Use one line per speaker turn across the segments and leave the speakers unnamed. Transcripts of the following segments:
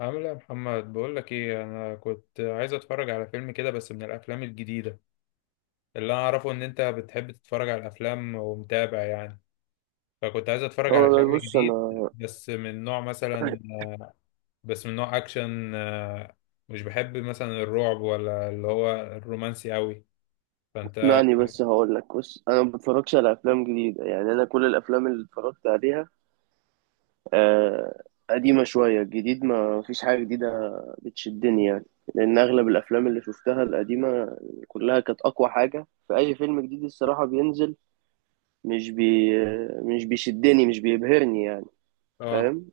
عامل ايه يا محمد؟ بقول لك ايه، انا كنت عايز اتفرج على فيلم كده، بس من الافلام الجديده. اللي انا اعرفه ان انت بتحب تتفرج على الافلام ومتابع يعني. فكنت عايز اتفرج على
والله
فيلم
بص
جديد،
انا
بس من نوع مثلا بس من نوع اكشن، مش بحب مثلا الرعب، ولا اللي هو الرومانسي قوي. فانت
اسمعني بس هقول لك. بص انا ما بتفرجش على افلام جديده، يعني انا كل الافلام اللي اتفرجت عليها آه قديمه شويه، جديد ما فيش حاجه جديده بتشدني، يعني لان اغلب الافلام اللي شفتها القديمه كلها كانت اقوى حاجه، فاي فيلم جديد الصراحه بينزل مش بي مش بيشدني مش بيبهرني، يعني
اه
فاهم.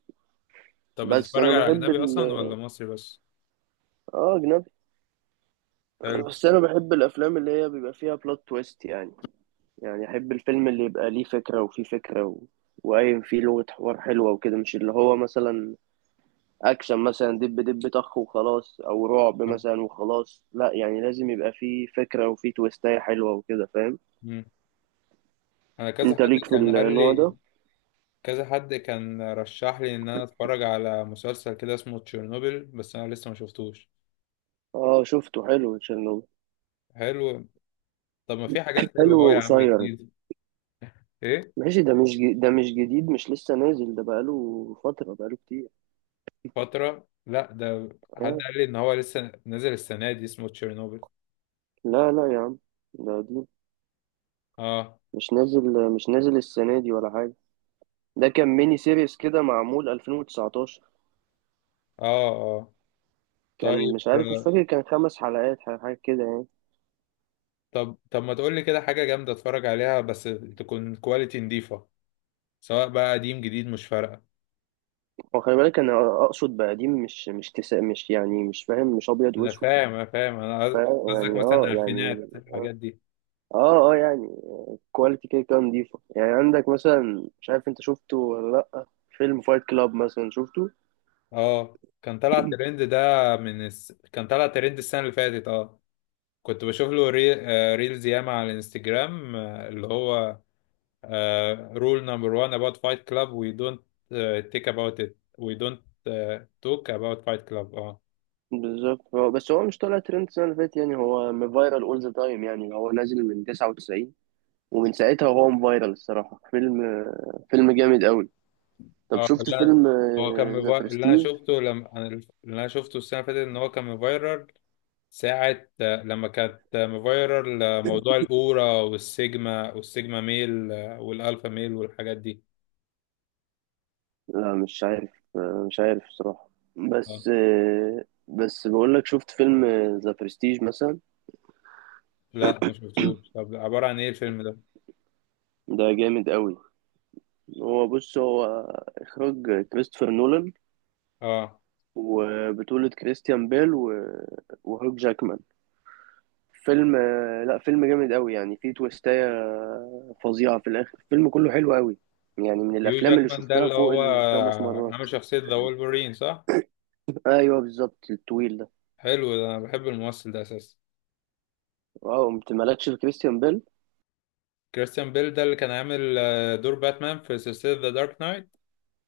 طب
بس
بتتفرج
انا
على
بحب
اجنبي
ال...
اصلا، ولا مصري بس؟
اه اجنبي.
حلو.
بس انا بحب الافلام اللي هي بيبقى فيها بلوت تويست، يعني يعني احب الفيلم اللي يبقى ليه فكرة وفيه فكرة وقايم فيه لغة حوار حلوة وكده، مش اللي هو مثلا اكشن مثلا دب دب طخ وخلاص، او رعب
آه.
مثلا وخلاص، لا يعني لازم يبقى فيه فكرة وفيه تويستاية حلوة وكده فاهم.
مم. انا كذا
انت
حد
ليك في
كان قال
النوع ده؟
لي كذا حد كان رشح لي ان انا اتفرج على مسلسل كده اسمه تشيرنوبل، بس انا لسه ما شفتوش.
اه شفته، حلو تشيرنوبل،
حلو. طب ما في حاجات حلوه
حلو
اهو يا عم،
وقصير.
جديد؟ ايه؟
ماشي، ده مش جديد، مش لسه نازل، ده بقاله فترة بقاله كتير.
فتره؟ لا، ده حد
اه،
قال لي ان هو لسه نازل السنه دي، اسمه تشيرنوبل.
لا لا يا عم، ده دي
اه،
مش نازل مش نازل السنة دي ولا حاجة. ده كان ميني سيريس كده معمول 2019،
اه، اه.
كان
طيب.
مش عارف مش فاكر كان 5 حلقات حاجة كده، يعني
طب ما تقول لي كده حاجه جامده اتفرج عليها، بس تكون كواليتي نضيفه، سواء بقى قديم جديد، مش فارقه.
هو خلي بالك أنا أقصد بقديم مش يعني مش فاهم مش أبيض
انا
وأسود.
فاهم انا فاهم انا
فا-
قصدك
يعني
مثلا
أه يعني
الفينات، الحاجات دي.
أه أه يعني كواليتي كده كان نضيفة. يعني عندك مثلا مش عارف أنت شفته ولا لأ، فيلم فايت كلاب مثلا شفته.
اه، كان طلع ترند ده. كان طلع ترند السنة اللي فاتت. اه. كنت بشوف له ري... آه، ريلز ياما على الانستجرام، اللي هو رول نمبر 1 about fight club, we don't، take about it, we don't، talk about fight club. اه
بالظبط، هو بس هو مش طالع ترند السنة اللي فاتت، يعني هو فايرال أول ذا تايم، يعني هو نازل من 99 ومن ساعتها وهو فايرال الصراحة. فيلم جامد أوي. طب
اه.
شفت
اللي أنا-
فيلم
هو كان
ذا
مفا...
برستيج؟
اللي انا شفته السنة اللي فاتت ان هو كان مفايرل ساعة، لما كانت مفايرل، موضوع الأورا والسيجما والسيجما ميل، والألفا ميل والحاجات دي.
لا مش عارف، مش عارف الصراحة.
اه.
بس بس بقول لك شفت فيلم ذا برستيج مثلا،
لا، ما شفتوش. طب عبارة عن ايه الفيلم ده؟
ده جامد قوي. هو اخراج كريستوفر نولان
اه،
وبطولة كريستيان بيل وهوك جاكمان. فيلم آه، لا فيلم جامد قوي، يعني فيه تويستاية فظيعة في الآخر، الفيلم كله حلو قوي، يعني من
هيو
الأفلام اللي
جاكمان ده
شفتها
اللي
فوق
هو
الخمس مرات.
عامل شخصية ذا وولفرين، صح؟
أيوه بالظبط الطويل ده.
حلو، ده انا بحب الممثل ده اساسا.
واو أنت مالكش في كريستيان بيل.
كريستيان بيل ده اللي كان عامل دور باتمان في سلسلة ذا دارك نايت.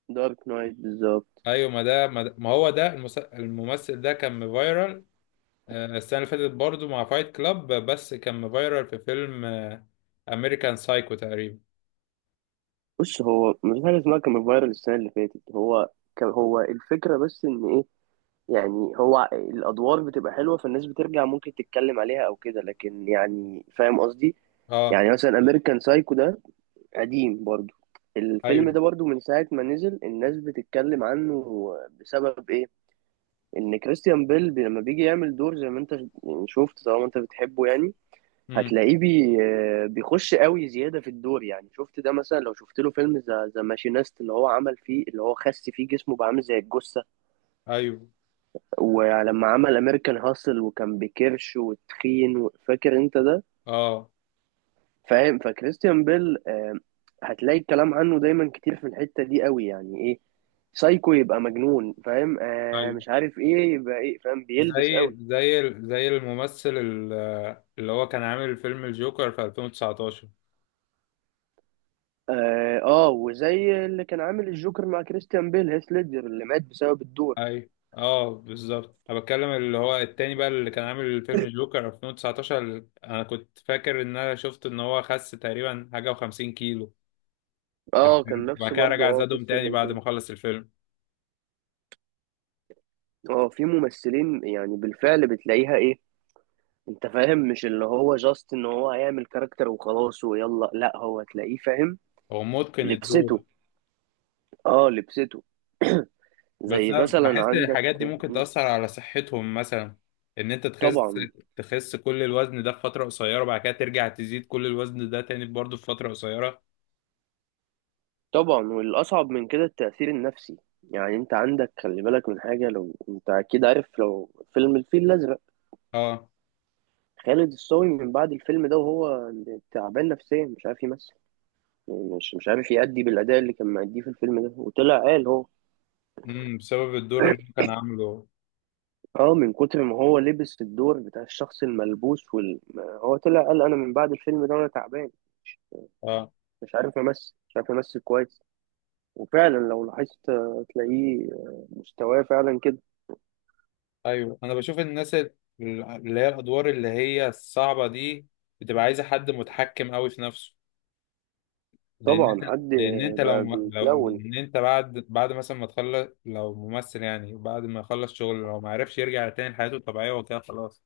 دارك نايت بالظبط.
ايوه، ما ده ما ده- ما هو ده المس- الممثل ده كان فايرال السنة اللي فاتت برضه مع فايت كلاب، بس كان فايرال في فيلم امريكان سايكو تقريبا.
بص هو مفيش حاجة اسمها كان فايرال السنة اللي فاتت، هو كان هو الفكرة، بس إن إيه، يعني هو الأدوار بتبقى حلوة فالناس بترجع ممكن تتكلم عليها أو كده، لكن يعني فاهم قصدي.
اه،
يعني مثلا أمريكان سايكو ده قديم برضو، الفيلم ده
ايوه،
برضو من ساعة ما نزل الناس بتتكلم عنه. بسبب إيه؟ إن كريستيان بيل لما بيجي يعمل دور، زي ما أنت يعني شفت، طالما أنت بتحبه، يعني
امم
هتلاقيه بيخش قوي زيادة في الدور. يعني شفت ده، مثلا لو شفت له فيلم ذا ماشينيست اللي هو عمل فيه، اللي هو خس فيه جسمه بقى عامل زي الجثة.
ايوه،
ولما عمل امريكان هاسل وكان بكرش وتخين فاكر انت ده؟
اه،
فاهم، فكريستيان بيل هتلاقي الكلام عنه دايما كتير في الحتة دي قوي، يعني ايه سايكو يبقى مجنون فاهم
ايوه،
مش عارف ايه يبقى ايه فاهم بيلبس
زي
قوي.
زي زي اللي هو كان عامل فيلم الجوكر في 2019.
اه، وزي اللي كان عامل الجوكر مع كريستيان بيل هيث ليدجر اللي مات بسبب الدور.
اي، اه، بالظبط. انا بتكلم اللي هو التاني بقى، اللي كان عامل فيلم جوكر 2019، اللي انا كنت فاكر ان انا شفت ان هو خس تقريبا حاجه و50 كيلو في
اه كان
الفيلم، وبعد
نفس
كده
برضو،
رجع
اه
زادهم
قصة
تاني
زي
بعد
كده.
ما خلص الفيلم.
اه في ممثلين يعني بالفعل بتلاقيها ايه، انت فاهم مش اللي هو جاست ان هو هيعمل كاركتر وخلاص ويلا، لا هو تلاقيه فاهم
هو متقن الدور.
لبسته، اه لبسته.
بس
زي
انا
مثلا
بحس ان
عندك.
الحاجات دي ممكن
م،
تأثر على صحتهم مثلا، ان انت تخس
طبعا.
تخس كل الوزن ده في فترة قصيرة، وبعد كده ترجع تزيد كل الوزن ده تاني برضه في فترة قصيرة.
طبعا والاصعب من كده التأثير النفسي، يعني انت عندك خلي بالك من حاجة، لو انت اكيد عارف لو فيلم الفيل الازرق،
اه،
خالد الصاوي من بعد الفيلم ده وهو تعبان نفسيا مش عارف يمثل، مش عارف يأدي بالأداء اللي كان مأديه في الفيلم ده، وطلع قال هو
بسبب الدور اللي هو كان عامله.
اه من كتر ما هو لبس الدور بتاع الشخص الملبوس وال... ما- هو طلع قال انا من بعد الفيلم ده وانا تعبان
اه،
مش عارف امثل مش عارف امثل كويس. وفعلا لو لاحظت تلاقيه مستواه فعلا كده.
ايوه. انا بشوف الناس اللي هي الادوار اللي هي الصعبة دي بتبقى عايزة حد متحكم قوي في نفسه. لان انت
طبعا حد
لان انت لو
بقى
لو
بيتلون.
ان انت بعد مثلا ما تخلص، لو ممثل يعني بعد ما يخلص شغل، لو ما عرفش يرجع تاني لحياته الطبيعية وكده خلاص،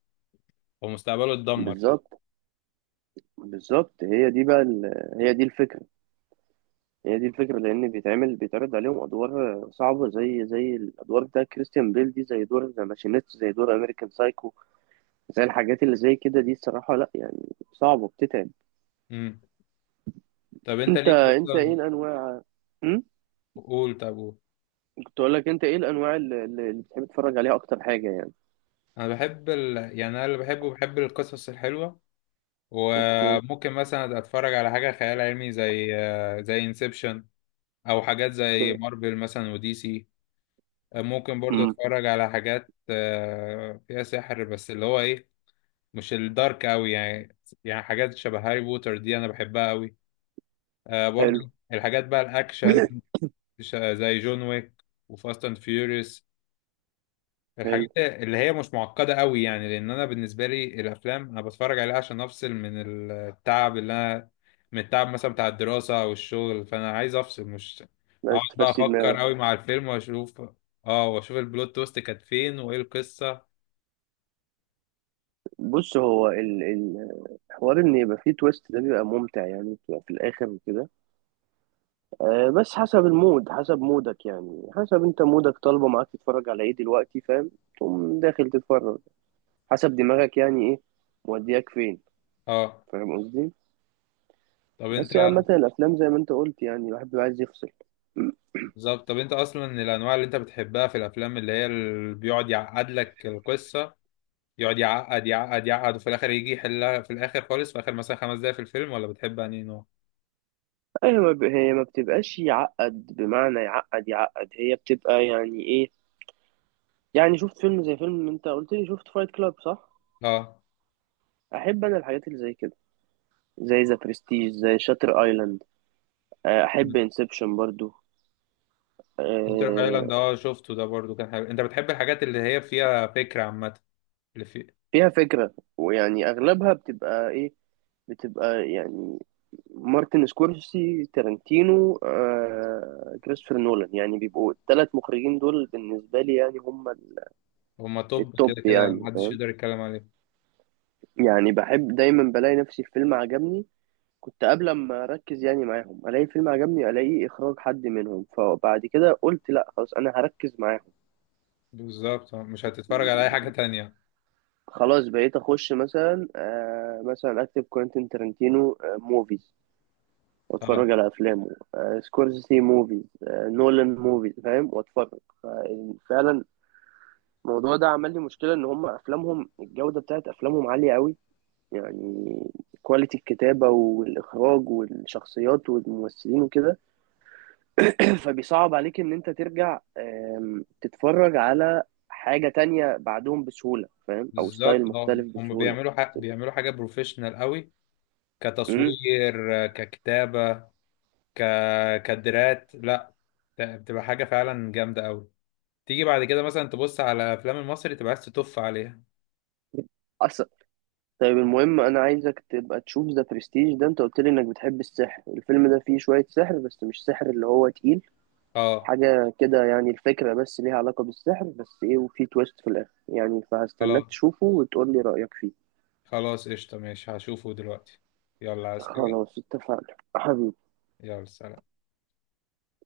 ومستقبله اتدمر كده.
بالظبط. بالظبط هي دي الفكرة، هي دي الفكرة، لأن بيتعمل بيتعرض عليهم أدوار صعبة، زي الأدوار بتاع كريستيان بيل دي، زي دور ذا ماشينيست، زي دور أمريكان سايكو، زي الحاجات اللي زي كده دي الصراحة، لا يعني صعبة بتتعب.
امم. طب انت
انت
ليك
انت
اصلا؟
ايه الانواع؟ امم
قول، طب قول.
كنت اقول لك انت ايه الانواع اللي بتحب تتفرج عليها اكتر حاجة يعني.
يعني انا اللي بحبه بحب القصص الحلوه،
اوكي.
وممكن مثلا اتفرج على حاجه خيال علمي، زي انسبشن، او حاجات زي مارفل مثلا ودي سي. ممكن برضو
امم
اتفرج على حاجات فيها سحر، بس اللي هو ايه، مش الدارك قوي يعني. يعني حاجات شبه هاري بوتر دي انا بحبها قوي، برضو.
حلو.
الحاجات بقى الاكشن، زي جون ويك وفاست اند فيوريوس.
حلو،
الحاجات اللي هي مش معقدة قوي يعني، لأن أنا بالنسبة لي الأفلام أنا بتفرج عليها عشان أفصل من التعب اللي أنا من التعب مثلا بتاع الدراسة أو الشغل، فأنا عايز أفصل، مش أقعد
عايز
بقى
تفسي
أفكر
دماغك.
قوي مع الفيلم وأشوف. أه، وأشوف البلوت تويست كانت فين وإيه القصة.
بص هو ال- ال- الحوار ان يبقى فيه تويست ده بيبقى ممتع، يعني بتبقى في الاخر وكده. بس حسب المود، حسب مودك، يعني حسب انت مودك طالبه معاك تتفرج على ايه دلوقتي، فاهم، تقوم داخل تتفرج حسب دماغك يعني ايه مودياك فين،
أه،
فاهم قصدي؟
طب أنت.
بس يعني عامة الأفلام زي ما أنت قلت يعني الواحد بيبقى عايز يفصل.
بالظبط، طب أنت أصلا من الأنواع اللي أنت بتحبها في الأفلام، اللي هي اللي بيقعد يعقد لك القصة، يقعد يعقد يعقد يعقد وفي الآخر يجي يحلها، في الآخر خالص، في آخر مثلا 5 دقايق في الفيلم، ولا بتحب أنهي نوع؟
هي ما بتبقاش يعقد بمعنى يعقد يعقد، هي بتبقى يعني إيه، يعني شفت فيلم زي فيلم أنت قلت لي شفت فايت كلاب صح؟
أه،
أحب أنا الحاجات اللي زي كده، زي ذا برستيج زي شاتر أيلاند. أحب انسبشن برضو.
شاتر ايلاند،
أه...
اه شفته ده برضو، كان حلو. انت بتحب الحاجات اللي هي فيها فكرة عامة. اللي في
فيها فكرة، ويعني أغلبها بتبقى إيه، بتبقى يعني مارتن سكورسي تارنتينو كريستوفر نولان، يعني بيبقوا الثلاث مخرجين دول بالنسبة لي، يعني هم
هما توب
التوب
كده كده،
يعني
محدش
فاهم.
يقدر يتكلم عليه.
يعني بحب دايما بلاقي نفسي في فيلم عجبني، كنت قبل ما اركز يعني معاهم الاقي فيلم عجبني الاقي اخراج حد منهم، فبعد كده قلت لا خلاص انا هركز معاهم.
بالظبط، مش هتتفرج على اي حاجة تانية.
خلاص بقيت اخش مثلا آه مثلا اكتب كوينتين ترنتينو موفيز
اه،
واتفرج على افلامه، سكورسيزي موفيز نولان موفيز فاهم، واتفرج فعلا الموضوع ده عمل لي مشكله، ان هم افلامهم الجوده بتاعت افلامهم عاليه قوي، يعني كواليتي الكتابة والإخراج والشخصيات والممثلين وكده فبيصعب عليك إن أنت ترجع تتفرج على حاجة تانية بعدهم بسهولة فاهم، أو
بالظبط،
ستايل
اه،
مختلف
هما
بسهولة.
بيعملوا حاجة بروفيشنال قوي،
امم
كتصوير، ككتابة، ك... كادرات. لا، بتبقى حاجة فعلا جامدة قوي. تيجي بعد كده مثلا تبص على افلام المصري، تبقى عايز تتف عليها.
أصلا. طيب المهم أنا عايزك تبقى تشوف ذا برستيج ده، أنت قلت لي إنك بتحب السحر، الفيلم ده فيه شوية سحر بس مش سحر اللي هو تقيل
اه،
حاجة كده، يعني الفكرة بس ليها علاقة بالسحر بس إيه، وفيه تويست في الآخر، يعني فهستناك
خلاص.
تشوفه وتقول لي رأيك فيه.
خلاص، قشطة ماشي، هشوفه دلوقتي. يلا، عايز حاجة؟
خلاص اتفقنا حبيبي.
يلا سلام.